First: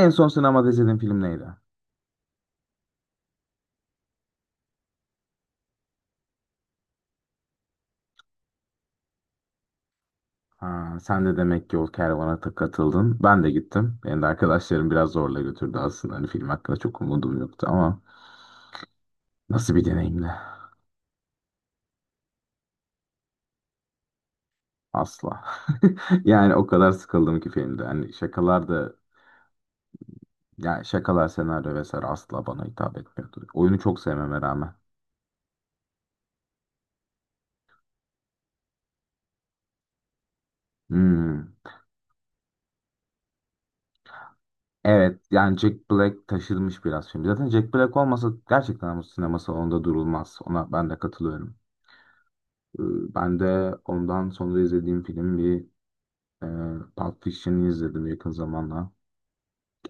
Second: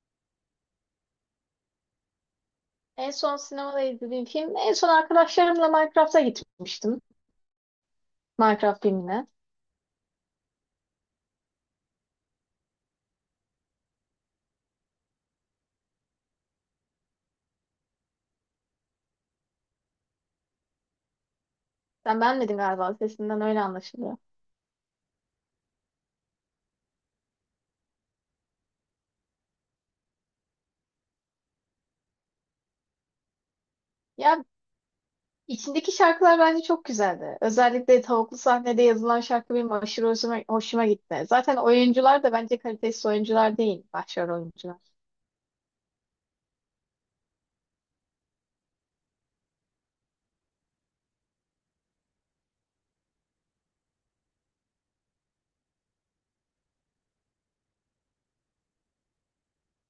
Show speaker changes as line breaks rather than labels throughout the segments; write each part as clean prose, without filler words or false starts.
En son sinemada izlediğin film neydi?
En son sinemada izlediğim film, en son arkadaşlarımla Minecraft'a gitmiştim. Minecraft filmine.
Ha, sen de demek ki o kervana katıldın. Ben de gittim. Benim de arkadaşlarım biraz zorla götürdü aslında. Hani film hakkında çok umudum yoktu ama nasıl bir deneyimdi?
Sen beğenmedin galiba, sesinden öyle anlaşılıyor.
Asla. Yani o kadar sıkıldım ki filmde. Hani şakalar da, yani şakalar, senaryo vesaire asla bana hitap etmiyordu. Oyunu çok
Ya
sevmeme rağmen.
içindeki şarkılar bence çok güzeldi. Özellikle tavuklu sahnede yazılan şarkı benim aşırı hoşuma gitti.
Hmm.
Zaten oyuncular da bence kalitesiz oyuncular değil, başrol oyuncular.
Evet, yani Jack Black taşırmış biraz film. Zaten Jack Black olmasa gerçekten bu sinema salonunda durulmaz. Ona ben de katılıyorum. Ben de ondan sonra izlediğim film e, Pulp Fiction'ı izledim yakın zamanda.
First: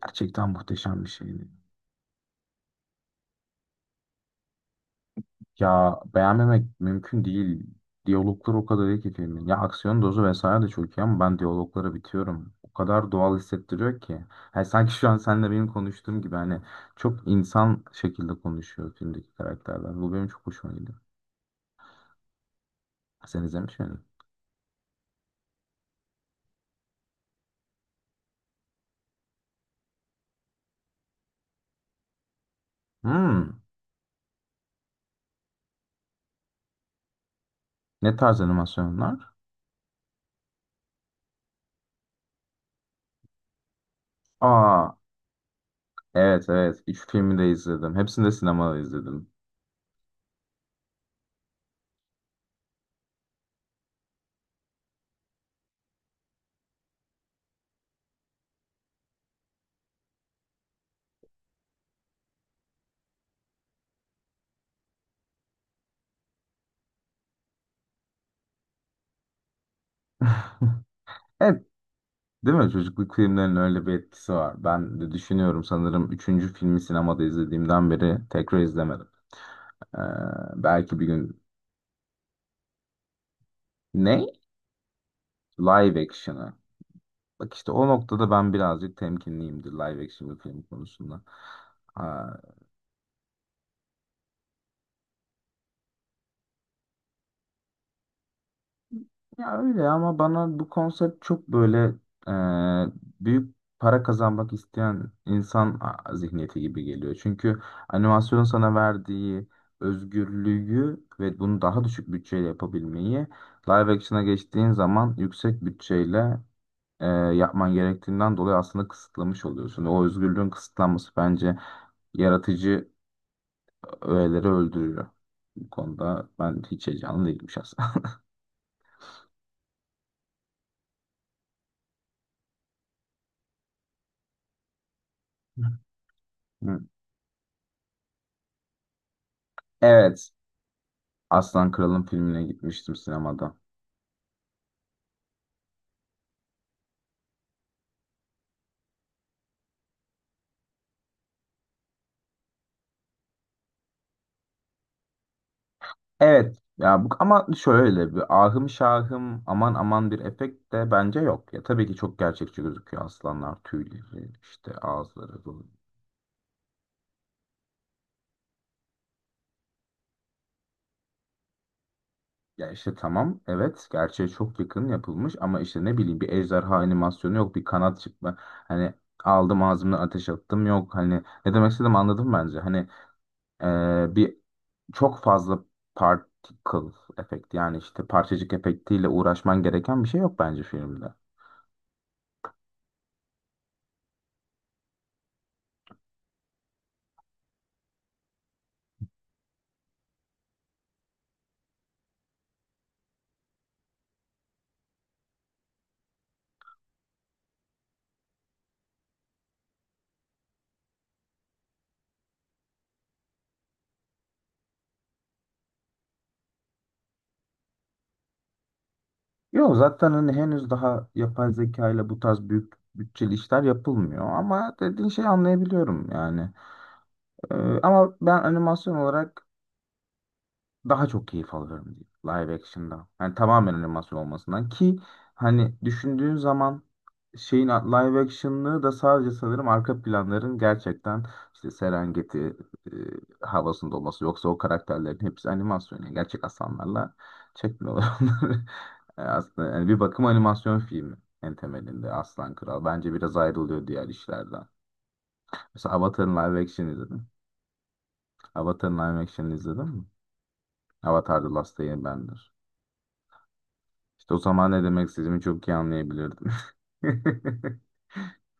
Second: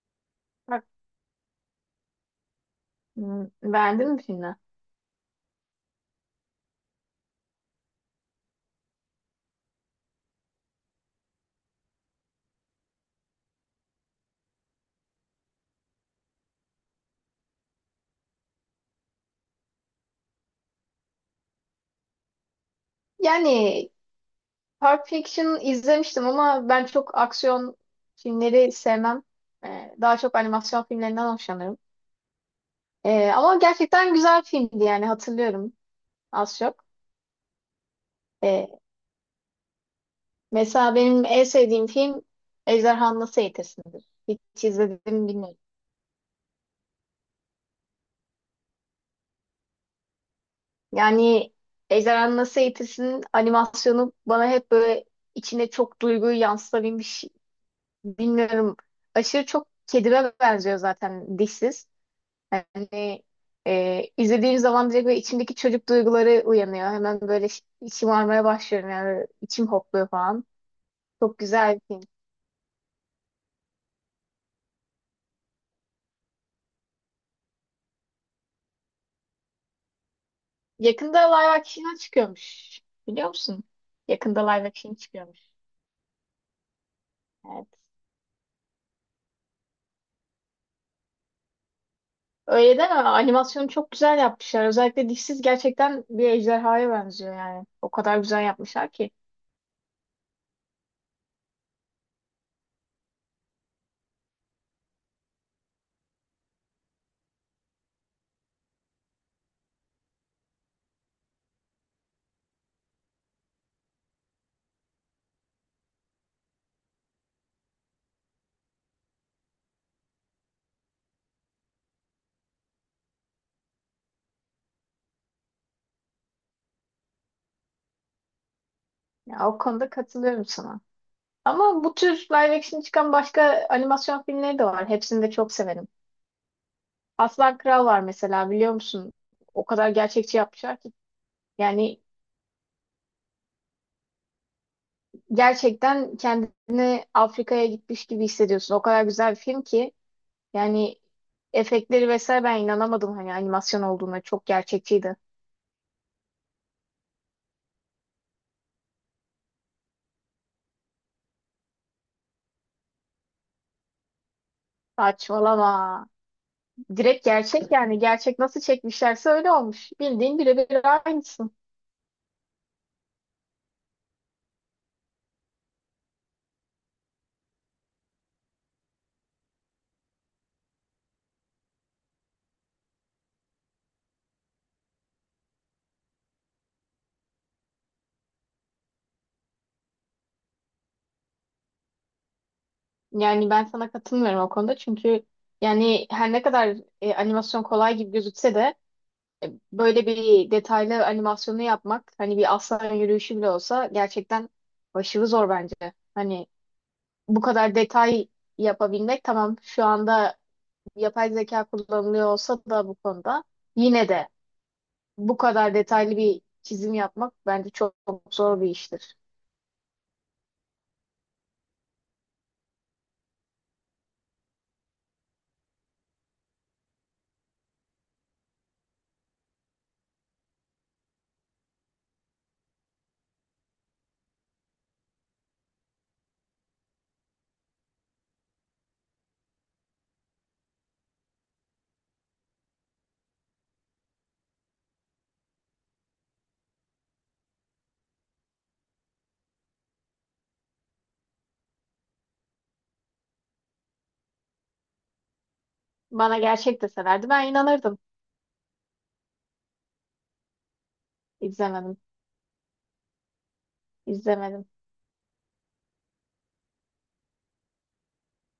Gerçekten
Bak,
muhteşem bir şeydi.
hmm, beğendin mi filmi?
Ya, beğenmemek mümkün değil. Diyaloglar o kadar iyi ki filmin. Ya, aksiyon dozu vesaire de çok iyi ama ben diyaloglara bitiyorum. O kadar doğal hissettiriyor ki. Yani sanki şu an seninle benim konuştuğum gibi, hani çok insan şekilde konuşuyor filmdeki karakterler. Bu benim çok hoşuma gidiyor. Sen izlemiş
Yani
miydin?
Pulp Fiction izlemiştim ama ben çok aksiyon filmleri sevmem. Daha çok animasyon filmlerinden hoşlanırım. Ama
Hmm.
gerçekten güzel filmdi yani hatırlıyorum az çok.
Ne tarz
Ee,
animasyonlar?
Mesela benim en sevdiğim film Ejderhanı Nasıl Eğitirsin'dir. Hiç
Aa.
izledim mi bilmiyorum.
Evet, evet. Üç filmi de izledim. Hepsini de sinemada izledim.
Yani Ejderhanı Nasıl Eğitirsin'in animasyonu bana hep böyle içine çok duyguyu yansıtabilmiş. Bilmiyorum. Aşırı çok kedime benziyor zaten dişsiz. Yani izlediğim zaman direkt böyle içimdeki çocuk duyguları uyanıyor. Hemen böyle şımarmaya başlıyorum yani içim hopluyor falan. Çok
Evet,
güzel bir film.
değil mi? Çocukluk filmlerinin öyle bir etkisi var. Ben de düşünüyorum, sanırım üçüncü filmi sinemada izlediğimden beri tekrar izlemedim. Ee, belki bir
Yakında
gün...
live action çıkıyormuş. Biliyor musun?
Ne?
Yakında live action çıkıyormuş.
Live action'ı. Bak,
Evet.
işte o noktada ben birazcık temkinliyimdir live action bir film konusunda.
Öyle deme. Animasyonu çok güzel yapmışlar. Özellikle dişsiz gerçekten bir ejderhaya benziyor yani. O kadar güzel yapmışlar ki.
Ya öyle, ama bana bu konsept çok böyle büyük para kazanmak isteyen insan zihniyeti gibi geliyor. Çünkü animasyonun sana verdiği özgürlüğü ve bunu daha düşük bütçeyle yapabilmeyi, live action'a geçtiğin zaman yüksek bütçeyle yapman gerektiğinden dolayı, aslında kısıtlamış oluyorsun. O özgürlüğün kısıtlanması bence yaratıcı öğeleri öldürüyor. Bu konuda ben hiç heyecanlı değilim şahsen.
Ya, o konuda katılıyorum sana. Ama bu tür live action çıkan başka animasyon filmleri de var. Hepsini de çok severim.
Hı.
Aslan Kral var mesela biliyor musun? O kadar
Evet.
gerçekçi yapmışlar ki.
Aslan
Yani
Kral'ın filmine gitmiştim sinemada.
gerçekten kendini Afrika'ya gitmiş gibi hissediyorsun. O kadar güzel bir film ki. Yani efektleri vesaire ben inanamadım hani animasyon olduğuna çok gerçekçiydi.
Evet ya, bu ama şöyle bir ahım şahım aman aman bir efekt de bence yok. Ya tabii ki çok gerçekçi gözüküyor, aslanlar, tüyleri, işte ağızları, bu.
Saçmalama. Direkt gerçek yani gerçek nasıl çekmişlerse öyle olmuş. Bildiğin birebir aynısın.
Ya işte, tamam, evet, gerçeğe çok yakın yapılmış ama işte ne bileyim, bir ejderha animasyonu yok, bir kanat çıkma, hani aldım ağzımdan ateş attım yok, hani ne demek istedim anladım bence. Hani, bir çok fazla particle efekt, yani işte parçacık efektiyle uğraşman gereken bir şey yok bence filmde.
Yani ben sana katılmıyorum o konuda çünkü yani her ne kadar animasyon kolay gibi gözükse de böyle bir detaylı animasyonu yapmak hani bir aslan yürüyüşü bile olsa gerçekten başarı zor bence. Hani bu kadar detay yapabilmek tamam şu anda yapay zeka kullanılıyor olsa da bu konuda yine de bu kadar detaylı bir çizim yapmak bence çok zor bir iştir.
Yok, zaten hani henüz daha yapay zeka ile bu tarz büyük bütçeli işler yapılmıyor ama dediğin şeyi anlayabiliyorum yani. Ee, ama ben animasyon olarak daha çok keyif alıyorum diyor live action'dan. Yani tamamen animasyon olmasından ki, hani düşündüğün zaman şeyin live action'lığı da sadece, sanırım, arka planların gerçekten işte Serengeti e, havasında olması, yoksa o karakterlerin hepsi animasyon. Yani gerçek aslanlarla çekmiyorlar onları. Aslında yani bir bakım animasyon filmi en temelinde Aslan Kral. Bence biraz ayrılıyor diğer işlerden. Mesela Avatar'ın
Bana
live
gerçek
action izledim.
deselerdi ben inanırdım.
Avatar'ın live action izledim mi? Avatar The Last
İzlemedim,
Airbender. İşte o
izlemedim.
zaman ne demek istediğimi çok iyi anlayabilirdim.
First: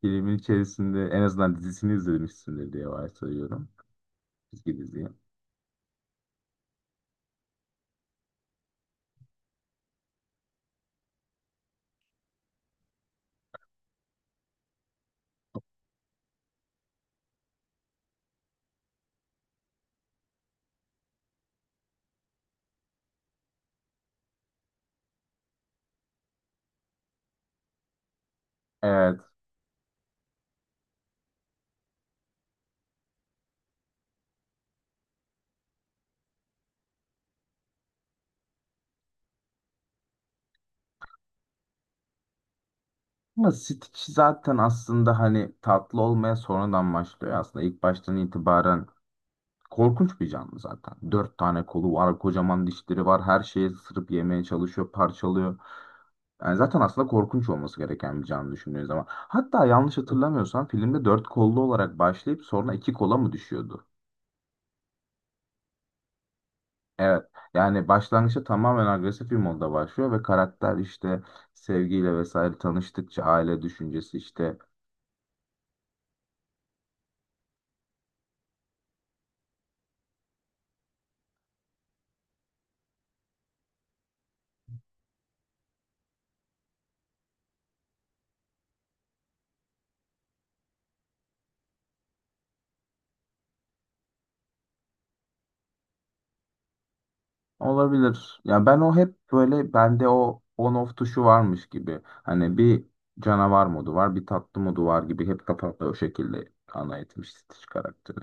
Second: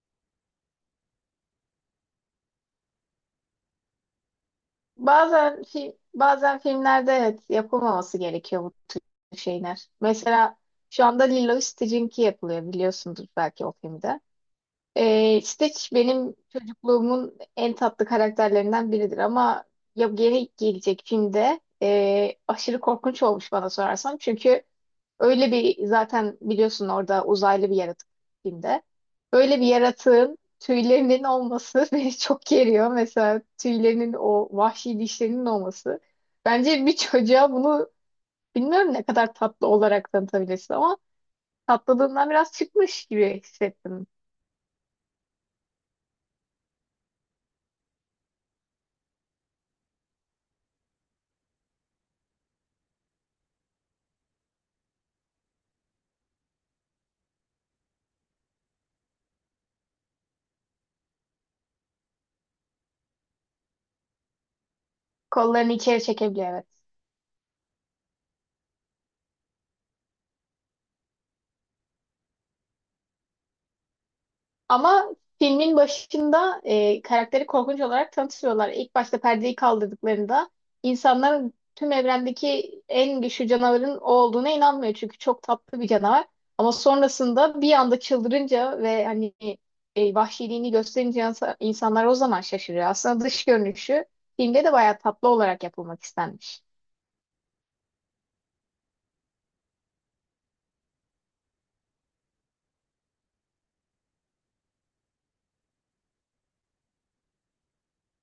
Filmin içerisinde en azından dizisini izlemişsindir diye varsayıyorum. Çizgi diziyi.
Bazen filmlerde evet yapılmaması gerekiyor bu şeyler. Mesela şu anda Lilo Stitch'inki yapılıyor biliyorsundur belki o filmde. Stitch benim çocukluğumun en tatlı karakterlerinden biridir ama ya geri gelecek filmde aşırı korkunç olmuş bana sorarsan. Çünkü öyle bir zaten biliyorsun orada uzaylı bir yaratık filmde.
Evet.
Öyle bir yaratığın tüylerinin olması beni çok geriyor. Mesela tüylerinin o vahşi dişlerinin olması. Bence bir çocuğa bunu bilmiyorum ne kadar tatlı olarak tanıtabilirsin ama tatlılığından biraz çıkmış gibi
Ama Stitch
hissettim.
zaten aslında hani tatlı olmaya sonradan başlıyor. Aslında ilk baştan itibaren korkunç bir canlı zaten. Dört tane kolu var, kocaman dişleri var. Her şeyi ısırıp yemeye çalışıyor, parçalıyor. Yani zaten aslında korkunç olması gereken bir canlı düşündüğün zaman. Hatta yanlış hatırlamıyorsam filmde dört kollu olarak başlayıp sonra iki kola mı düşüyordu?
Kollarını içeri çekebiliyor evet.
Evet. Yani başlangıçta tamamen agresif bir modda başlıyor ve karakter işte sevgiyle vesaire tanıştıkça, aile düşüncesi işte,
Ama filmin başında karakteri korkunç olarak tanıtıyorlar. İlk başta perdeyi kaldırdıklarında insanların tüm evrendeki en güçlü canavarın o olduğuna inanmıyor. Çünkü çok tatlı bir canavar. Ama sonrasında bir anda çıldırınca ve hani vahşiliğini gösterince insanlar o zaman şaşırıyor. Aslında dış görünüşü filmde de bayağı tatlı olarak yapılmak istenmiş.
olabilir. Yani ben, o hep böyle, bende o on off tuşu varmış gibi. Hani bir canavar modu var, bir tatlı modu var gibi hep kafamda o şekilde ana etmiş Stitch karakteri.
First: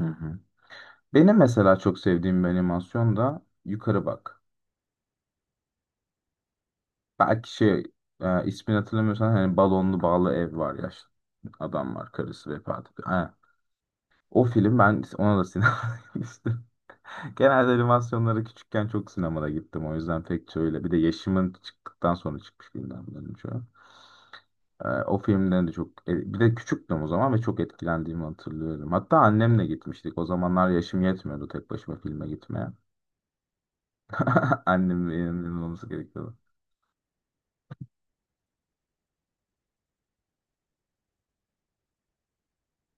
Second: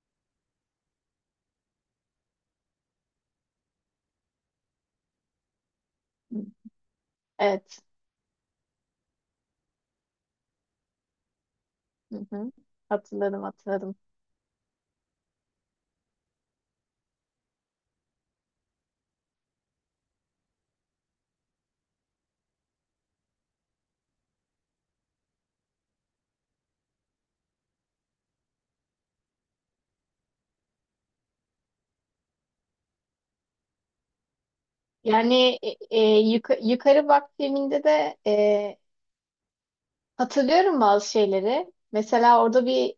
Hı hı. Benim mesela çok sevdiğim bir animasyon da Yukarı Bak. Belki
Evet.
şey, ismini hatırlamıyorsan, hani balonlu bağlı ev var ya, adam var,
Hı
karısı
hı.
vefat ediyor.
Hatırladım hatırladım.
O film, ben ona da sinemaya gitmiştim. Genelde animasyonlara küçükken çok sinemada gittim. O yüzden pek şöyle. Bir de yaşımın çıktıktan sonra çıkmış filmler bunların çoğu. O filmden de çok... bir de küçüktüm o zaman ve çok etkilendiğimi hatırlıyorum. Hatta annemle gitmiştik. O zamanlar yaşım yetmiyordu tek başıma filme gitmeye. Annemin
Yani
yanında olması gerekiyordu.
Yukarı Bak filminde de hatırlıyorum bazı şeyleri. Mesela orada bir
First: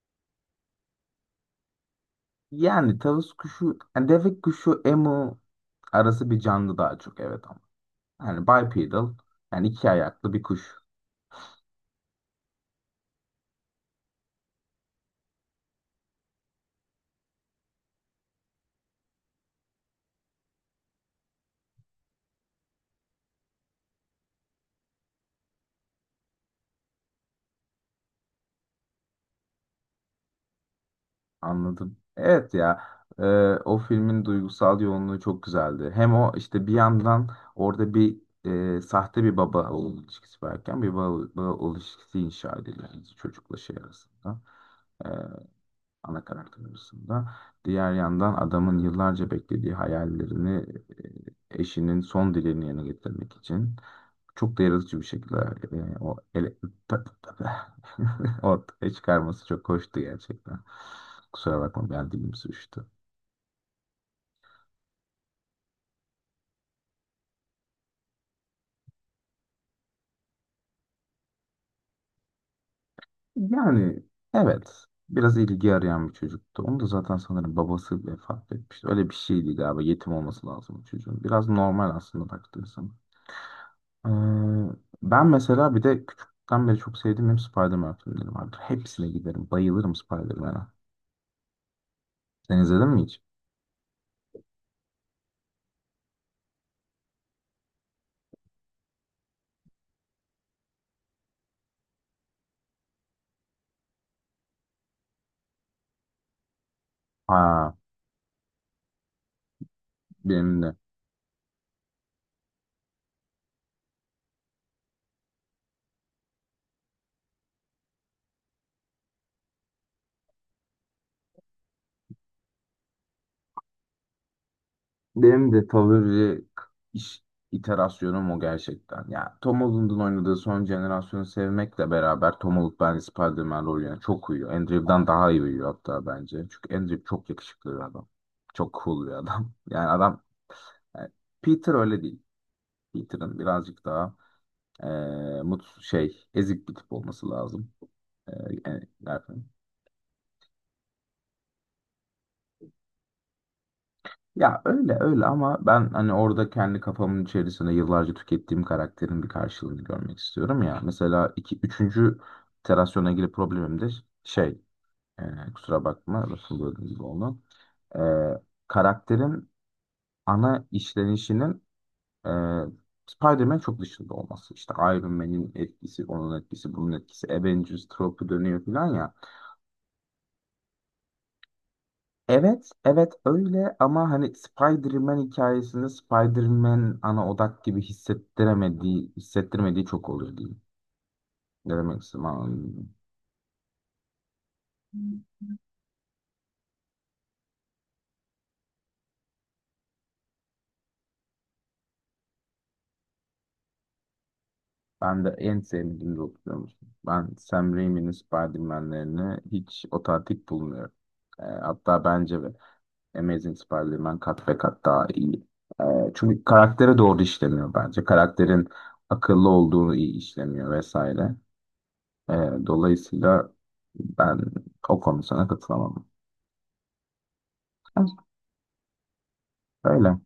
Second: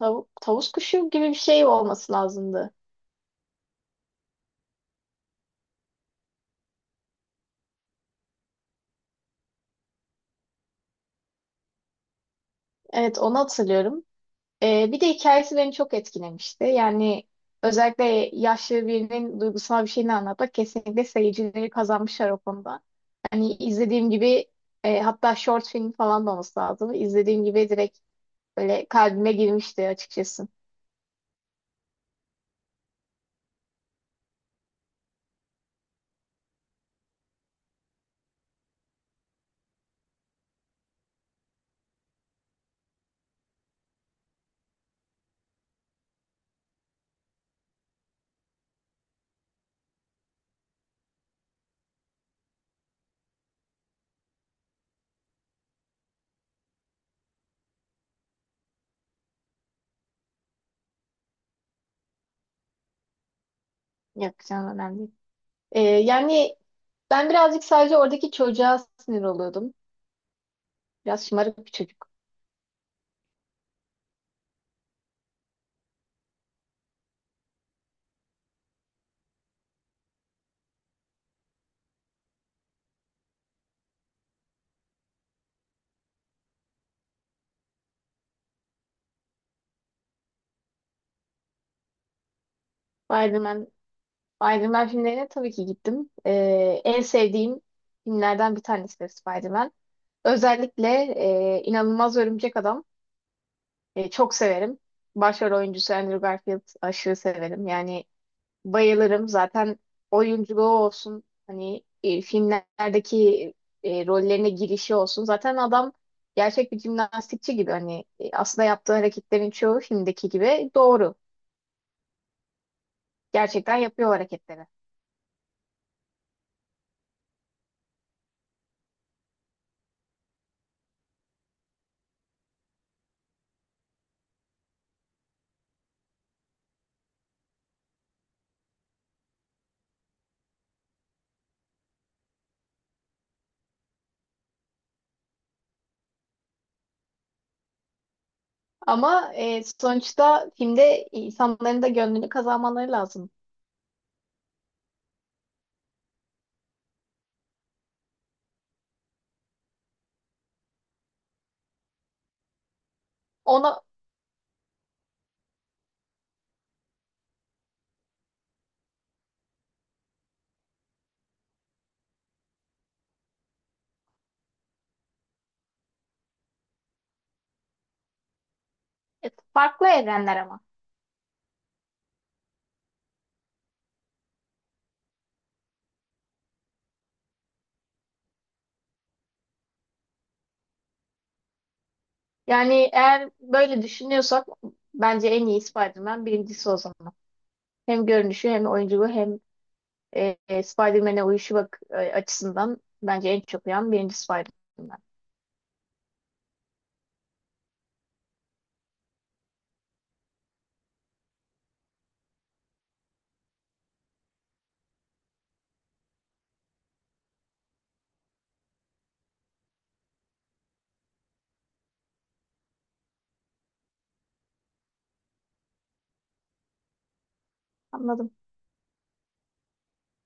tavuk tavus kuşu gibi bir şey olması lazımdı.
Yani tavus kuşu, yani deve kuşu, emu arası bir canlı daha çok, evet, ama. Yani bipedal, yani iki ayaklı bir kuş.
Evet, onu hatırlıyorum. Bir de hikayesi beni çok etkilemişti. Yani özellikle yaşlı birinin duygusal bir şeyini anlatmak kesinlikle seyircileri kazanmışlar o konuda. Hani izlediğim gibi hatta short film falan da olması lazım. İzlediğim gibi direkt böyle kalbime girmişti açıkçası.
Anladım. Evet ya. e, o filmin duygusal yoğunluğu çok güzeldi. Hem o işte bir yandan orada bir sahte bir baba oğul ilişkisi varken, baba oğul ilişkisi inşa ediliyor yani çocukla şey arasında. e, ana karakter arasında. Diğer yandan adamın yıllarca beklediği hayallerini, eşinin son dileğini yerine getirmek için çok da yaratıcı bir şekilde, yani ortaya çıkarması çok hoştu gerçekten. Kusura bakma, ben dilim sürçtü.
Yapacağım önemli değil. Yani ben birazcık sadece oradaki çocuğa sinir oluyordum. Biraz şımarık bir çocuk.
Yani evet, biraz ilgi arayan bir çocuktu. Onu da zaten sanırım babası vefat etmişti. Öyle bir şeydi galiba, yetim olması lazım çocuğun. Biraz normal aslında baktığın zaman. Ee, ben mesela bir de küçükten beri çok sevdiğim hep Spider-Man filmleri vardır. Hepsine giderim. Bayılırım Spider-Man'a. Sen izledin mi hiç?
Spider-Man, Spider-Man filmlerine tabii ki gittim. En sevdiğim filmlerden bir tanesi de Spider-Man. Özellikle İnanılmaz Örümcek Adam çok severim. Başrol oyuncusu Andrew Garfield aşırı severim.
Aa,
Yani bayılırım. Zaten
benim
oyunculuğu
de
olsun, hani filmlerdeki rollerine girişi olsun. Zaten adam gerçek bir jimnastikçi gibi. Hani aslında yaptığı hareketlerin çoğu filmdeki gibi doğru. Gerçekten yapıyor o hareketleri.
Benim de favori k- iş iterasyonum o gerçekten. Ya Tom Holland'ın oynadığı son jenerasyonu sevmekle beraber, Tom Holland bence Spider-Man rolüne çok uyuyor. Andrew'dan daha iyi uyuyor hatta bence. Çünkü Andrew Yep çok yakışıklı bir adam. Çok cool bir adam. Yani adam, yani Peter öyle değil. Peter'ın birazcık daha mutsuz, ezik bir tip olması lazım. Eee yani,
Ama sonuçta filmde insanların da gönlünü kazanmaları lazım.
ya öyle öyle ama ben hani orada kendi kafamın içerisinde yıllarca tükettiğim karakterin bir karşılığını görmek istiyorum ya. Mesela iki, üçüncü iterasyona ilgili problemim
Ona
de şey, kusura bakma, lafını böldüğüm gibi oldu. E, karakterin ana işlenişinin e, Spider-Man çok dışında olması. İşte Iron Man'in etkisi, onun etkisi, bunun etkisi, Avengers tropu dönüyor falan ya.
farklı evrenler ama.
Evet, evet öyle ama hani Spider-Man hikayesinde Spider-Man ana odak gibi hissettiremediği, hissettirmediği çok oluyor diyeyim. Ne demek istedim, anladın mı?
Yani eğer böyle düşünüyorsak bence en iyi Spider-Man birincisi o zaman. Hem görünüşü hem oyunculuğu hem Spider-Man'e uyuşu bak açısından bence en çok uyan birinci Spider-Man.
Ben de en sevmediğim rol, biliyor musun? Ben Sam Raimi'nin Spider-Man'lerini hiç otantik bulmuyorum. Hatta bence de Amazing Spider-Man kat ve kat daha iyi. E, çünkü karaktere doğru işlemiyor bence. Karakterin akıllı olduğunu iyi işlemiyor vesaire. Dolayısıyla ben o konu sana katılamam.
Anladım.
Öyle.